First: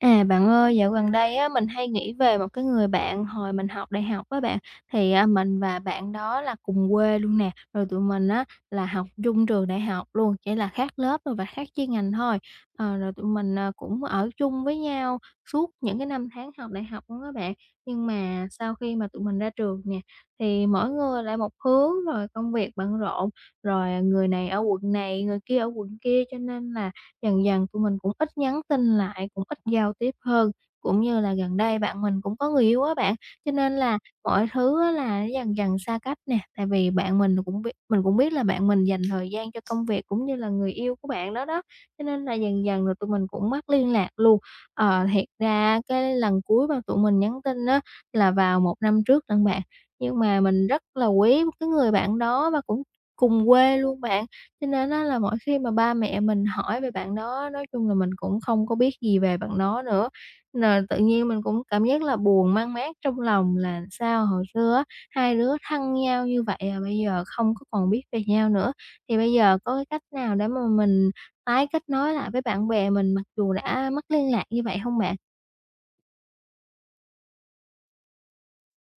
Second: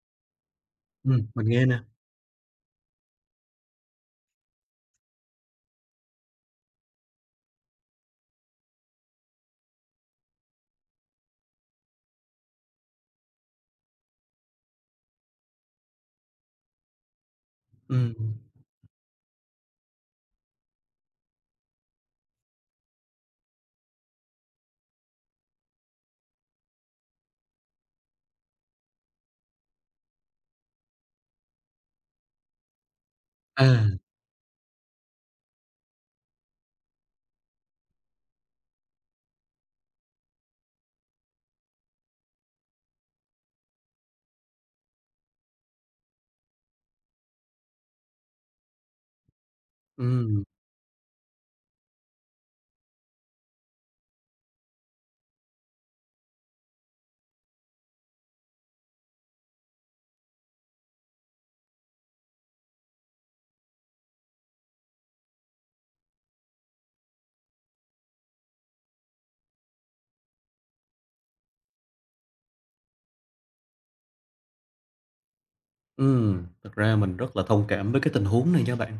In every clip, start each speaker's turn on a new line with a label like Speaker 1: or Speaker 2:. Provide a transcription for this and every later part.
Speaker 1: À, bạn ơi, dạo gần đây
Speaker 2: Mình
Speaker 1: á,
Speaker 2: nghe
Speaker 1: mình
Speaker 2: nè.
Speaker 1: hay nghĩ về một cái người bạn hồi mình học đại học á bạn. Thì, mình và bạn đó là cùng quê luôn nè. Rồi tụi mình á là học chung trường đại học luôn, chỉ là khác lớp rồi và khác chuyên ngành thôi. Rồi tụi mình, cũng ở chung với nhau suốt những cái năm tháng học đại học luôn các bạn. Nhưng
Speaker 2: Ừm.
Speaker 1: mà sau khi mà tụi mình ra trường nè, thì mỗi người lại một hướng, rồi công việc bận rộn, rồi người này ở quận này, người kia ở quận kia, cho nên là dần dần tụi mình cũng ít nhắn tin lại, cũng ít giao tiếp hơn, cũng như là gần đây bạn mình cũng có người yêu á bạn, cho
Speaker 2: À,
Speaker 1: nên là mọi thứ á là dần dần xa cách nè. Tại vì bạn mình cũng biết là bạn mình dành thời gian cho công việc cũng như là người yêu của bạn đó đó, cho nên là dần dần rồi tụi mình cũng mất liên lạc luôn. Thiệt ra cái lần cuối mà tụi mình nhắn tin á là vào một năm trước lận bạn, nhưng mà
Speaker 2: ừm,
Speaker 1: mình rất là quý cái người bạn đó và cũng cùng quê luôn bạn. Cho nên á là mỗi khi mà ba mẹ mình hỏi về bạn đó, nói chung là mình cũng không có biết gì về bạn đó nữa, là tự nhiên mình cũng cảm giác là buồn man mác trong lòng là sao hồi xưa á, hai đứa thân nhau như vậy à bây giờ không có còn biết về nhau nữa. Thì bây giờ có cái cách nào để mà mình tái kết nối lại với bạn bè mình mặc dù đã mất liên lạc như vậy không bạn?
Speaker 2: Thật ra mình rất là thông cảm với cái tình huống này nha bạn.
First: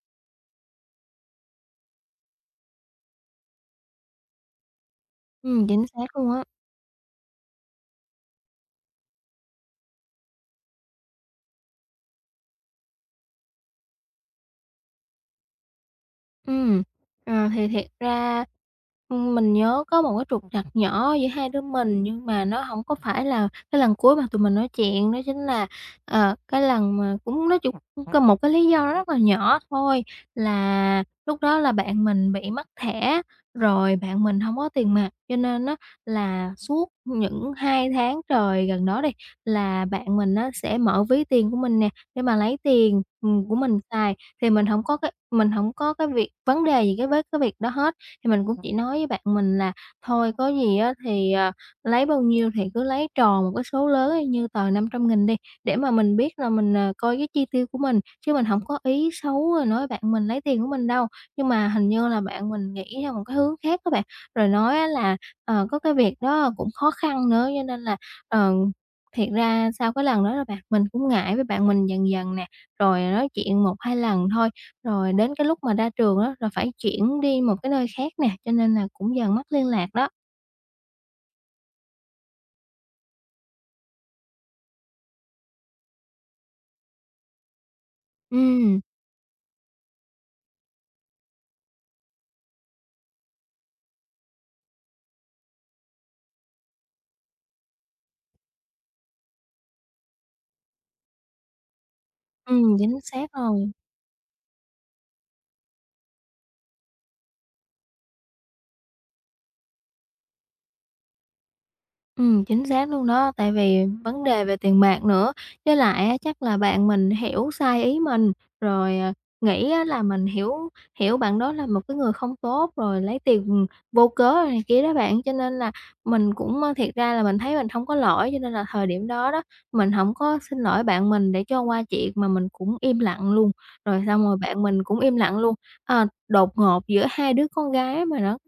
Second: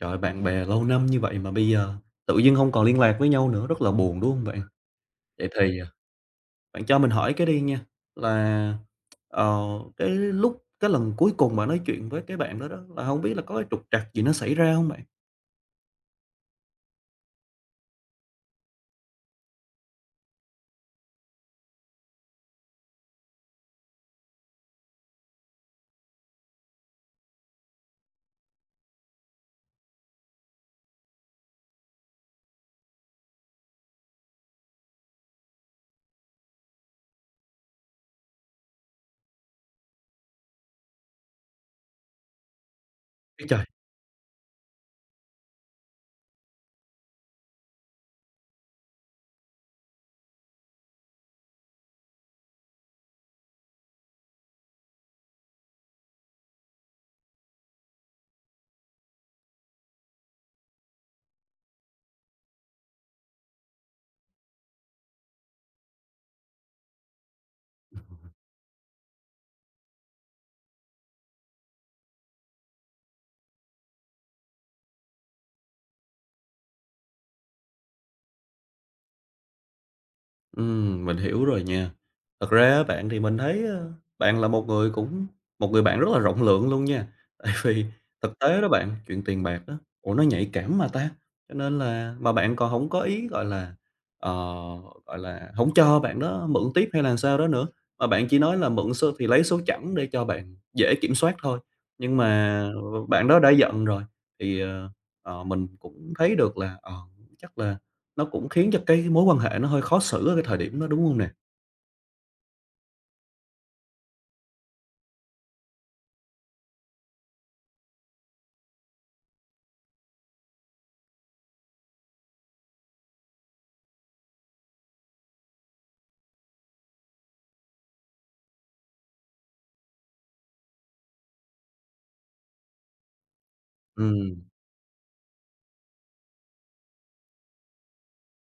Speaker 2: Trời ơi, bạn bè lâu năm như vậy mà bây giờ tự dưng hông còn liên lạc với nhau nữa, rất là buồn, đúng hông bạn? Vậy thì,
Speaker 1: Chính xác luôn á.
Speaker 2: bạn cho mình hỏi cái đi nha, là, ờ, cái lần cuối cùng bạn nói chuyện với cái bạn đó đó, là hông biết là có cái trục trặc gì nó xảy ra hông bạn?
Speaker 1: Ừm, thì thiệt ra, mình nhớ có một cái trục trặc nhỏ giữa hai đứa mình, nhưng mà nó hổng có phải là cái lần cuối mà tụi mình nói chuyện, đó chính là, cái lần mà cũng nói chung cũng có một cái lý do rất là nhỏ thôi, là lúc đó là bạn mình bị mất thẻ, rồi bạn mình hông có tiền mặt, cho nên á là suốt những 2 tháng trời gần đó đi, là bạn mình á sẽ mở ví tiền của mình nè, để mà lấy tiền,
Speaker 2: Ê
Speaker 1: của
Speaker 2: trời!
Speaker 1: mình xài. Thì mình hổng có cái việc vấn đề gì cái với cái việc đó hết, thì mình cũng chỉ nói với bạn mình là: "Thôi có gì á thì, lấy bao nhiêu thì cứ lấy tròn một cái số lớn y như tờ 500.000 đi, để mà mình biết là mình, coi cái chi tiêu của mình." Chứ mình hổng có ý xấu rồi nói bạn mình lấy tiền của mình đâu. Nhưng mà hình như là bạn mình nghĩ theo một cái hướng khác á bạn, rồi nói á là, có cái việc đó cũng khó khăn nữa, cho nên là, ờ, thiệt ra sau cái lần đó là bạn mình cũng ngại với bạn mình dần dần nè rồi nói chuyện một 2 lần thôi, rồi đến cái lúc mà ra trường đó rồi phải chuyển đi một cái nơi khác nè, cho nên là cũng dần mất liên lạc đó.
Speaker 2: Mình hiểu rồi nha. Thật ra á bạn thì mình thấy, bạn là một người bạn rất là rộng lượng luôn nha. Tại vì thực tế đó
Speaker 1: Ừm,
Speaker 2: bạn, chuyện tiền bạc đó, ủa, nó nhạy cảm mà ta, cho nên là mà bạn còn không có ý, gọi là, ờ, gọi là, không cho bạn đó mượn tiếp hay là sao đó nữa, mà bạn chỉ nói là mượn số thì lấy số chẵn để cho bạn dễ kiểm soát thôi. Nhưng mà
Speaker 1: ừm, chính
Speaker 2: bạn
Speaker 1: xác
Speaker 2: đó đã
Speaker 1: rồi.
Speaker 2: giận rồi, thì, mình cũng thấy được là, chắc là nó cũng khiến cho cái mối quan hệ nó hơi khó xử ở cái thời điểm đó, đúng hông nè?
Speaker 1: Chính xác luôn đó, tại vì vấn đề về tiền bạc nữa, với lại á chắc là bạn mình hiểu sai ý mình, rồi, nghĩ á là mình hiểu hiểu bạn đó là một cái người không tốt, rồi lấy tiền, vô cớ rồi này kia đó bạn. Cho nên là mình cũng, thiệt ra là mình thấy mình không có lỗi, cho nên là thời điểm đó đó, mình không có xin lỗi bạn mình để cho qua chuyện mà mình cũng im lặng luôn, rồi xong rồi
Speaker 2: Ừm,
Speaker 1: bạn mình cũng im lặng luôn. Đột ngột giữa hai đứa con gái mà nó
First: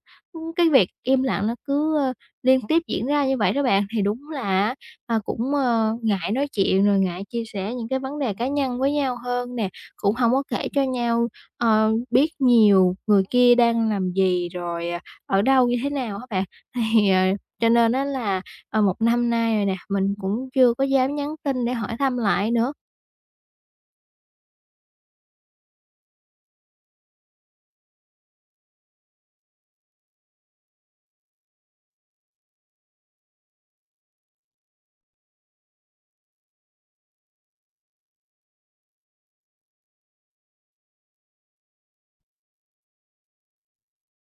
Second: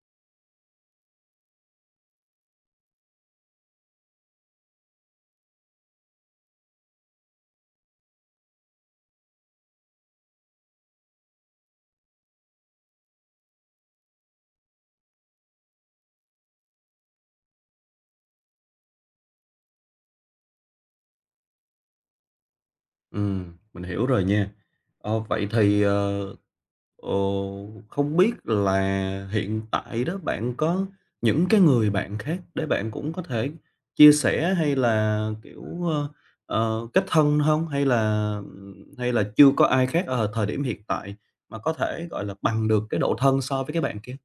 Speaker 1: cái việc im lặng nó cứ liên tiếp diễn ra như vậy đó bạn, thì đúng là á, cũng, ngại nói chuyện rồi ngại chia sẻ những cái vấn đề cá nhân với nhau hơn nè, cũng không có kể cho nhau, biết nhiều người kia đang làm gì, rồi, ở đâu như thế nào các bạn. Thì, cho nên đó là, một năm nay rồi nè, mình cũng chưa có dám nhắn tin để hỏi thăm lại nữa.
Speaker 2: ừm, mình hiểu rồi nha. Ờ, vậy thì, ờ, không biết là hiện tại đó bạn có những cái người bạn khác để bạn cũng có thể chia sẻ hay là, kiểu, kết thân hông? Hay là chưa có ai khác ở thời điểm hiện tại mà có thể, gọi là, bằng được cái độ thân so với cái bạn kia?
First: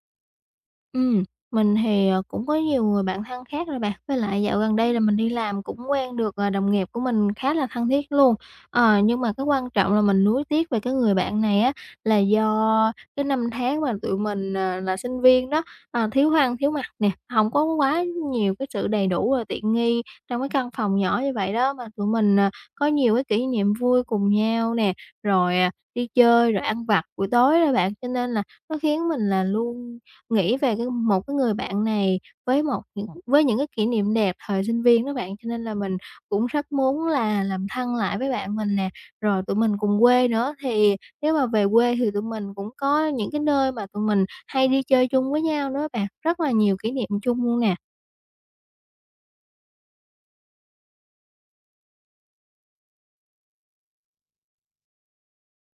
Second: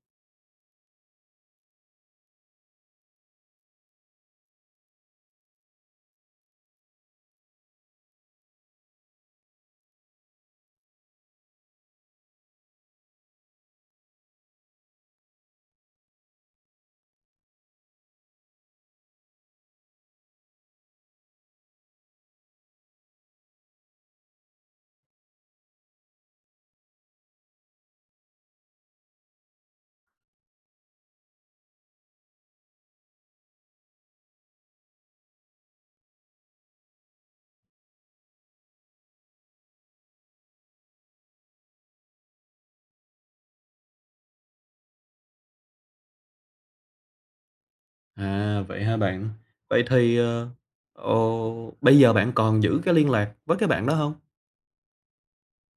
Speaker 1: Ừm, mình thì, cũng có nhiều người bạn thân khác rồi bạn. Với lại dạo gần đây là mình đi làm cũng quen được, đồng nghiệp của mình khá là thân thiết luôn. Nhưng mà cái quan trọng là mình nuối tiếc về cái người bạn này á, là do cái năm tháng mà tụi mình, là sinh viên đó, thiếu ăn thiếu mặc nè, không có quá nhiều cái sự đầy đủ và tiện nghi trong cái căn phòng nhỏ như vậy đó. Mà tụi mình, có nhiều cái kỷ niệm vui cùng nhau nè, rồi, đi chơi, rồi ăn vặt buổi tối đó bạn, cho nên là nó khiến mình là luôn nghĩ về cái một cái người bạn này với những cái kỷ niệm đẹp thời sinh viên đó bạn, cho nên là mình cũng rất muốn là làm thân lại với bạn mình nè. Rồi tụi mình cùng quê nữa, thì nếu mà về quê thì tụi mình cũng có những cái nơi mà tụi mình hay đi chơi chung với nhau nữa bạn, rất là nhiều kỷ niệm chung luôn nè.
Speaker 2: À, vậy hả bạn? Vậy thì, bây giờ bạn còn giữ cái liên lạc với cái bạn đó không?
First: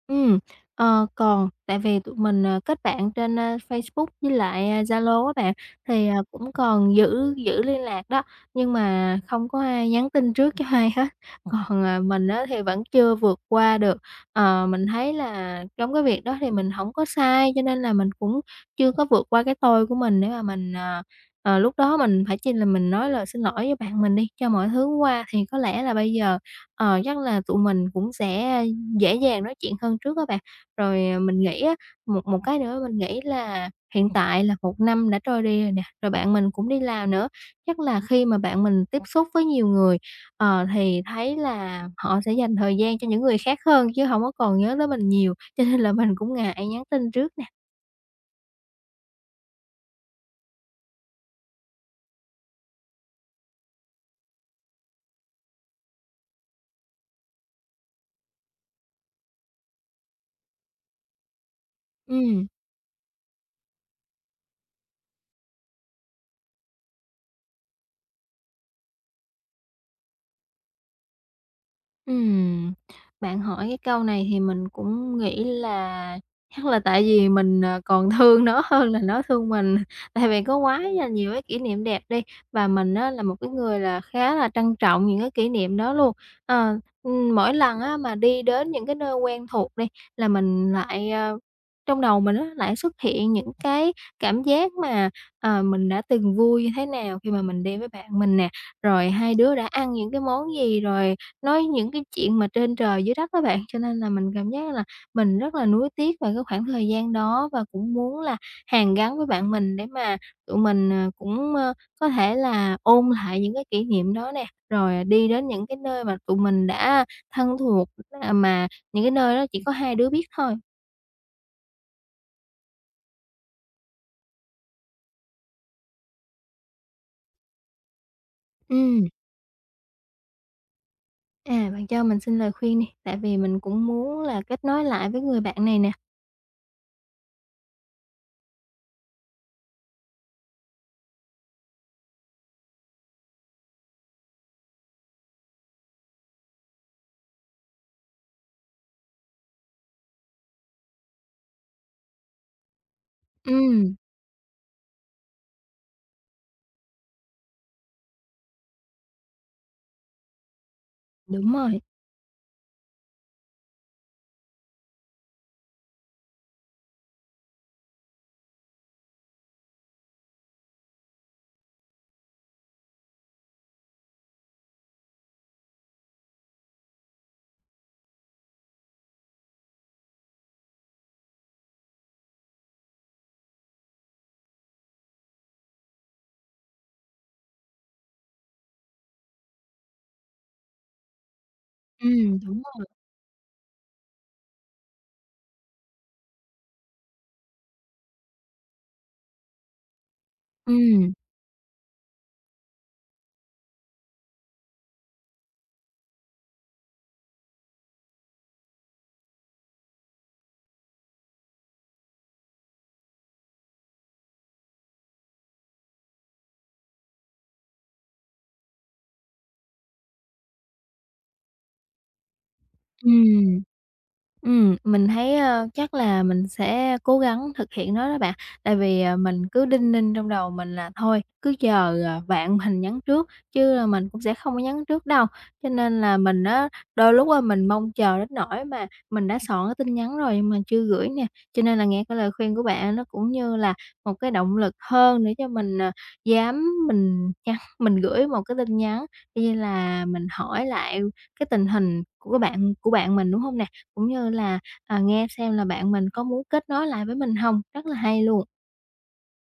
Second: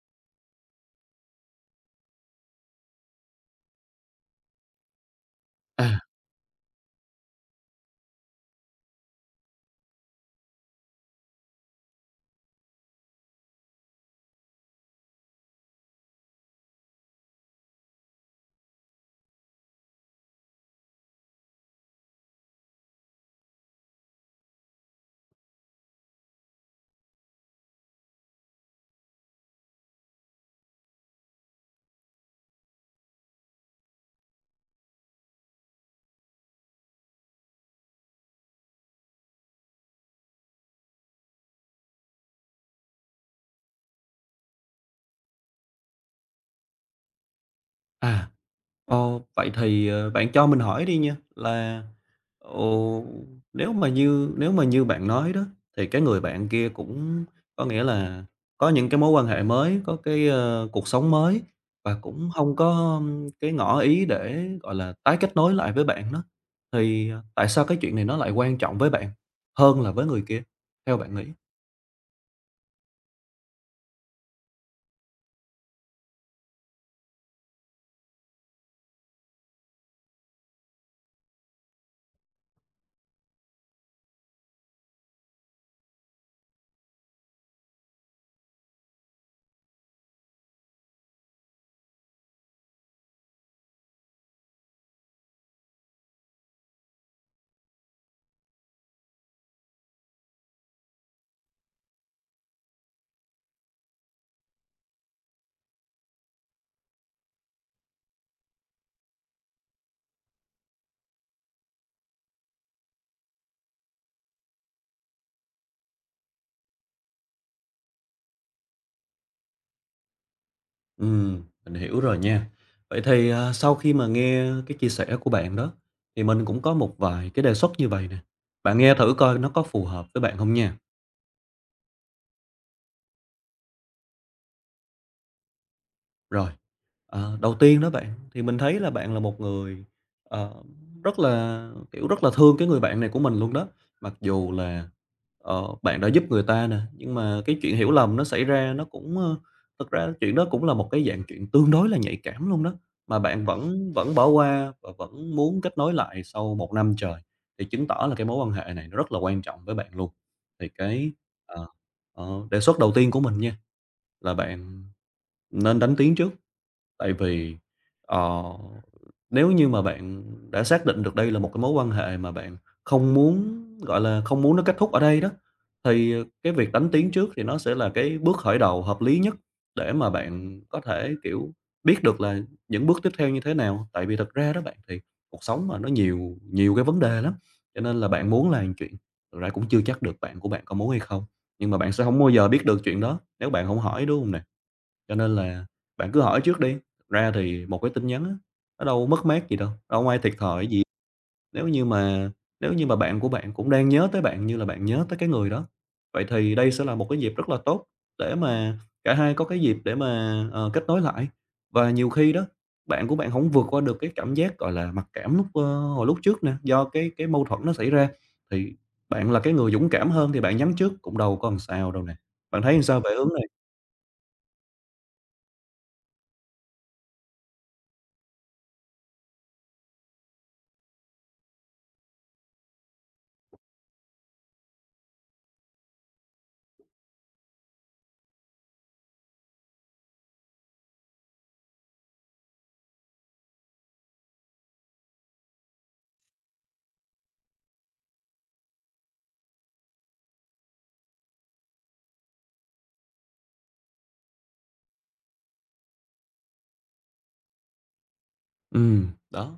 Speaker 1: Ừm, còn tại vì tụi mình, kết bạn trên, Facebook với lại, Zalo á bạn,
Speaker 2: À,
Speaker 1: thì, cũng còn giữ giữ liên lạc đó, nhưng mà không có ai nhắn tin trước cho ai hết. Còn, mình á thì vẫn chưa vượt qua được, mình thấy là trong cái việc đó thì mình hổng có sai, cho nên là mình cũng chưa có vượt qua cái tôi của mình để mà mình, lúc đó mình phải chi là mình nói lời xin lỗi với bạn mình đi cho mọi thứ qua, thì có lẽ là bây giờ, chắc là tụi mình cũng sẽ dễ dàng nói chuyện hơn trước các bạn. Rồi, mình nghĩ á, một một cái nữa mình nghĩ là hiện tại là một năm đã trôi đi rồi nè, rồi bạn mình cũng đi làm nữa, chắc là khi mà bạn mình tiếp xúc với nhiều người, thì thấy là họ sẽ dành thời gian cho những người khác hơn chứ không có còn nhớ tới mình nhiều, cho nên là mình cũng ngại nhắn tin trước nè.
Speaker 2: à, ồ, vậy thì, bạn cho mình hỏi đi nha, là, ồ, nếu mà như bạn nói đó, thì cái người bạn kia cũng có nghĩa là có những cái mối quan hệ mới, có cái, cuộc sống mới và cũng
Speaker 1: Ừm.
Speaker 2: không có cái ngỏ ý để, gọi là, tái kết nối lại với bạn đó, thì, tại sao cái chuyện này nó lại quan trọng với bạn hơn là với người kia, theo bạn nghĩ?
Speaker 1: Ừm, bạn hỏi cái câu này thì mình cũng nghĩ là chắc là tại vì mình, còn thương nó hơn là nó thương mình, tại vì có quá là nhiều cái kỷ niệm đẹp đi, và mình á là một cái người là khá là trân trọng những cái kỷ niệm đó luôn. Mỗi lần á mà đi đến những cái nơi quen thuộc đi, là mình lại, trong đầu mình á lại xuất hiện những cái cảm giác mà, mình đã từng vui như thế nào khi mà mình đi với bạn mình nè, rồi hai đứa đã ăn những cái món gì, rồi nói những cái chuyện mà trên trời dưới đất đó bạn, cho nên là mình cảm giác là mình rất là nuối tiếc về cái khoảng thời gian đó và cũng muốn là hàn gắn với bạn mình để mà tụi mình, có thể là ôn lại những cái kỷ niệm đó nè, rồi đi đến những cái nơi mà tụi mình đã thân thuộc, mà những cái nơi đó chỉ có hai đứa biết thôi.
Speaker 2: Mình hiểu rồi nha. Vậy thì, sau khi mà nghe cái chia sẻ của bạn đó, thì mình cũng có một vài cái đề xuất như vậy nè, bạn nghe
Speaker 1: Ừ.
Speaker 2: thử coi nó có phù hợp với bạn không nha.
Speaker 1: À, bạn cho mình xin lời khuyên đi, tại vì mình cũng muốn là kết nối lại với người bạn này nè.
Speaker 2: Rồi. Ờ, đầu tiên đó bạn, thì mình thấy là bạn là một người, ờ, rất là, kiểu, rất là thương cái người bạn này của mình luôn đó. Mặc dù là, bạn đã giúp người ta nè, nhưng mà cái chuyện hiểu lầm nó xảy ra nó cũng, thực ra chuyện đó cũng là một cái dạng chuyện tương đối là nhạy cảm luôn đó, mà bạn vẫn
Speaker 1: Ừ,
Speaker 2: vẫn bỏ qua và vẫn muốn kết nối lại sau một năm trời, thì chứng tỏ là cái mối quan hệ này nó rất là quan trọng với bạn luôn. Thì cái,
Speaker 1: đúng
Speaker 2: ờ,
Speaker 1: rồi.
Speaker 2: đề xuất đầu tiên của mình nha, là bạn nên đánh tiếng trước. Tại vì, ờ, nếu như mà bạn đã xác định được đây là một cái mối quan hệ mà bạn không muốn, gọi là, không muốn nó kết thúc ở đây đó, thì cái việc đánh tiếng trước thì nó sẽ là cái bước khởi đầu hợp lý nhất để mà bạn có thể, kiểu, biết được là những bước tiếp theo như thế nào. Tại vì thật ra đó bạn, thì cuộc sống mà nó nhiều nhiều cái vấn đề lắm, cho nên là bạn muốn làm chuyện thực ra cũng chưa chắc được bạn của bạn có muốn hay không, nhưng mà bạn sẽ
Speaker 1: Ừ,
Speaker 2: không bao giờ
Speaker 1: đúng
Speaker 2: biết được
Speaker 1: rồi.
Speaker 2: chuyện đó nếu bạn không hỏi, đúng không nè? Cho nên là bạn cứ hỏi trước đi, thực ra thì một cái tin nhắn á, nó đâu mất mát gì đâu, đâu có ai thiệt thòi
Speaker 1: Ừ.
Speaker 2: gì. Nếu như mà nếu như mà bạn của bạn cũng đang nhớ tới bạn như là bạn nhớ tới cái người đó, vậy thì đây sẽ là một cái dịp rất là tốt để mà cả hai có cái dịp để mà, kết nối lại. Và nhiều khi đó, bạn của bạn không vượt qua được cái cảm giác, gọi là, mặc cảm lúc, hồi lúc trước nè, do cái mâu thuẫn nó xảy ra, thì bạn là cái người dũng cảm hơn thì bạn nhắn trước cũng đâu có làm sao đâu nè. Bạn thấy làm sao
Speaker 1: Ừ.
Speaker 2: về hướng?
Speaker 1: Mình thấy, chắc là mình sẽ cố gắng thực hiện nó đó bạn. Tại vì, mình cứ đinh ninh trong đầu mình là thôi, cứ chờ, bạn mình nhắn trước, chứ, là mình cũng sẽ không có nhắn trước đâu. Cho nên là mình á, đôi lúc á, mình mong chờ đến nỗi mà mình đã soạn cái tin nhắn rồi nhưng mà chưa gửi nè. Cho nên là nghe cái lời khuyên của bạn nó cũng như là một cái động lực hơn để cho mình, dám mình nhắn mình gửi một cái tin nhắn, y như là mình hỏi lại cái tình hình của bạn mình, đúng hông nè? Cũng như là, nghe xem là bạn mình có muốn kết nối lại với mình không? Rất là hay luôn.
Speaker 2: Ừ, đó,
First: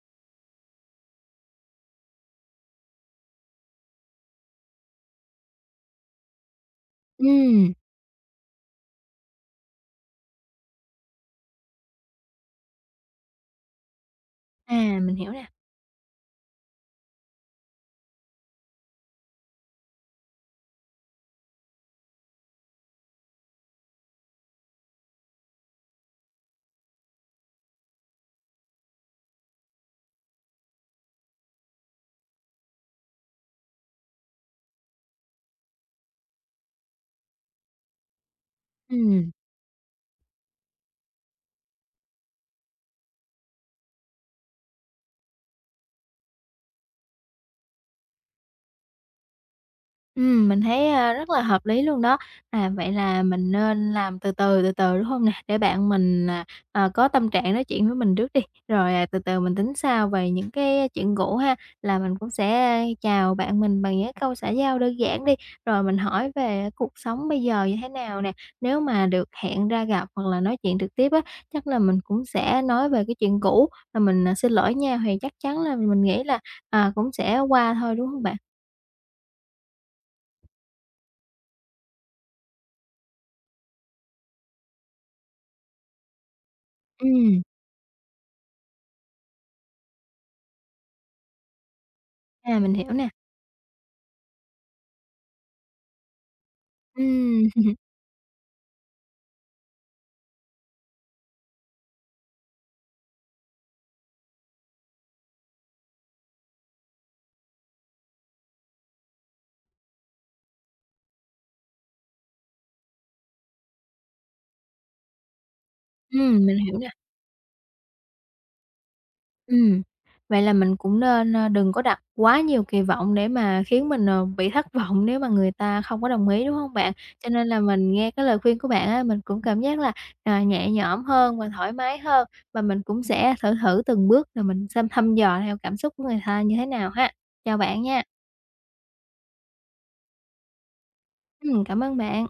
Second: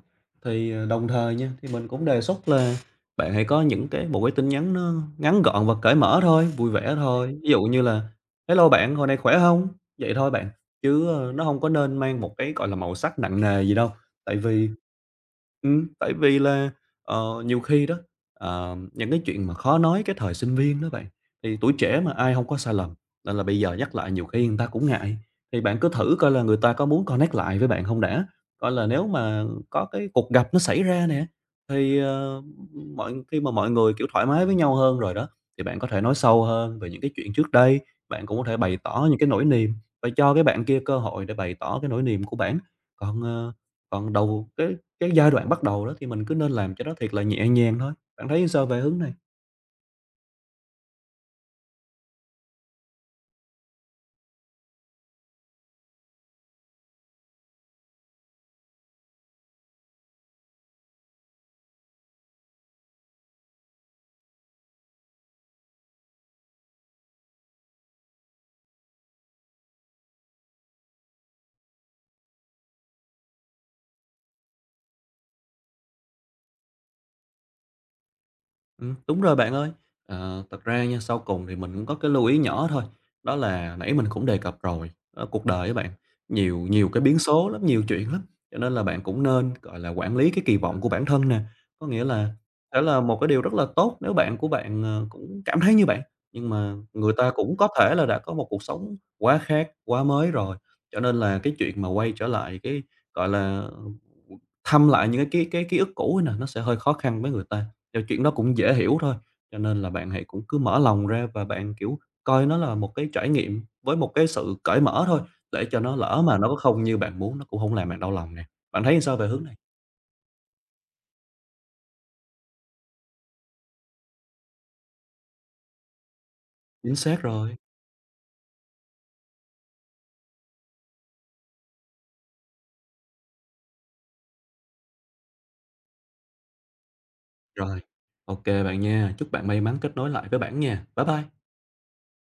Speaker 2: thì, đồng thời nha, thì mình cũng đề xuất là bạn hãy có những cái một cái tin nhắn nó ngắn gọn và cởi mở thôi, vui vẻ thôi. Ví dụ
Speaker 1: Ừm.
Speaker 2: như là "Hello bạn, hồi này khỏe không?" Vậy thôi bạn, chứ, nó không có nên mang một cái, gọi là, màu sắc nặng nề gì đâu. Tại vì
Speaker 1: À, mình hiểu nè.
Speaker 2: Tại vì là, nhiều khi đó, những cái chuyện mà khó nói cái thời sinh viên đó bạn, thì tuổi trẻ mà ai không có sai lầm, nên là bây giờ nhắc lại nhiều khi người ta cũng ngại. Thì bạn cứ thử coi là người ta có muốn connect lại với bạn không đã, coi là nếu mà có cái cuộc gặp nó xảy ra nè, thì, mọi khi mà mọi người, kiểu, thoải mái với nhau hơn rồi đó, thì bạn có thể nói sâu hơn về những cái chuyện trước đây, bạn cũng có thể bày tỏ những cái
Speaker 1: Ừm.
Speaker 2: nỗi niềm và cho cái bạn kia cơ hội để bày tỏ cái nỗi niềm của bạn. Còn, còn đầu cái giai đoạn bắt đầu đó thì mình cứ nên làm cho nó thiệt là nhẹ nhàng thôi. Bạn thấy sao về hướng này?
Speaker 1: Mình thấy, rất là hợp lý luôn đó. À, vậy là mình nên làm từ từ, từ từ, đúng hông nè? Để bạn mình, có tâm trạng nói chuyện với mình trước đi, rồi, từ từ mình tính sau về những cái chuyện cũ ha. Là mình cũng sẽ chào bạn mình bằng những cái câu xã giao đơn giản đi, rồi mình hỏi về cuộc sống bây giờ như thế nào nè. Nếu mà được hẹn ra gặp hoặc là nói chuyện trực tiếp á, chắc là mình cũng sẽ nói về cái chuyện cũ, là mình, "Xin lỗi nha." Thì chắc chắn là mình nghĩ là, cũng sẽ qua thôi, đúng hông bạn?
Speaker 2: Đúng rồi bạn ơi. Ờ, thật ra nha, sau cùng thì mình cũng có cái lưu ý nhỏ thôi, đó là nãy mình cũng đề cập rồi, đó, cuộc đời á bạn, nhiều nhiều cái biến
Speaker 1: Ừm,
Speaker 2: số lắm, nhiều chuyện lắm, cho nên là bạn cũng nên, gọi là, quản lý cái kỳ vọng của bản thân nè. Có nghĩa là
Speaker 1: à, mình
Speaker 2: đó
Speaker 1: hiểu
Speaker 2: là
Speaker 1: nè.
Speaker 2: một cái điều rất là tốt nếu bạn của bạn, cũng cảm thấy như bạn, nhưng mà người ta
Speaker 1: Ừm,
Speaker 2: cũng có thể là đã có một cuộc sống quá khác, quá mới rồi, cho nên là cái chuyện mà quay trở lại cái, gọi là, thăm lại những cái ký ức cũ ấy nè, nó sẽ hơi khó khăn với người ta điều chuyện nó cũng dễ hiểu thôi, cho nên là bạn hãy cũng cứ mở lòng ra và bạn, kiểu, coi nó là một cái trải nghiệm với một cái sự cởi mở thôi, để cho nó lỡ mà nó có
Speaker 1: mình hiểu
Speaker 2: không
Speaker 1: nè.
Speaker 2: như bạn muốn nó cũng không làm bạn đau lòng nè. Bạn thấy sao về hướng này?
Speaker 1: Ừm, vậy là mình cũng nên, đừng có đặt quá nhiều kỳ vọng để mà khiến mình, bị thất vọng nếu mà người ta không có đồng ý, đúng hông bạn?
Speaker 2: Chính xác
Speaker 1: Cho nên
Speaker 2: rồi,
Speaker 1: là mình nghe cái lời khuyên của bạn á, mình cũng cảm giác là, nhẹ nhõm hơn và thoải mái hơn, và mình cũng sẽ thử thử từng bước rồi mình xem thăm dò theo cảm xúc của người ta như thế nào ha. Chào
Speaker 2: rồi.
Speaker 1: bạn nha.
Speaker 2: OK bạn nha, chúc bạn may mắn kết nối lại với bản nha. Bye bye.
Speaker 1: Cảm ơn bạn.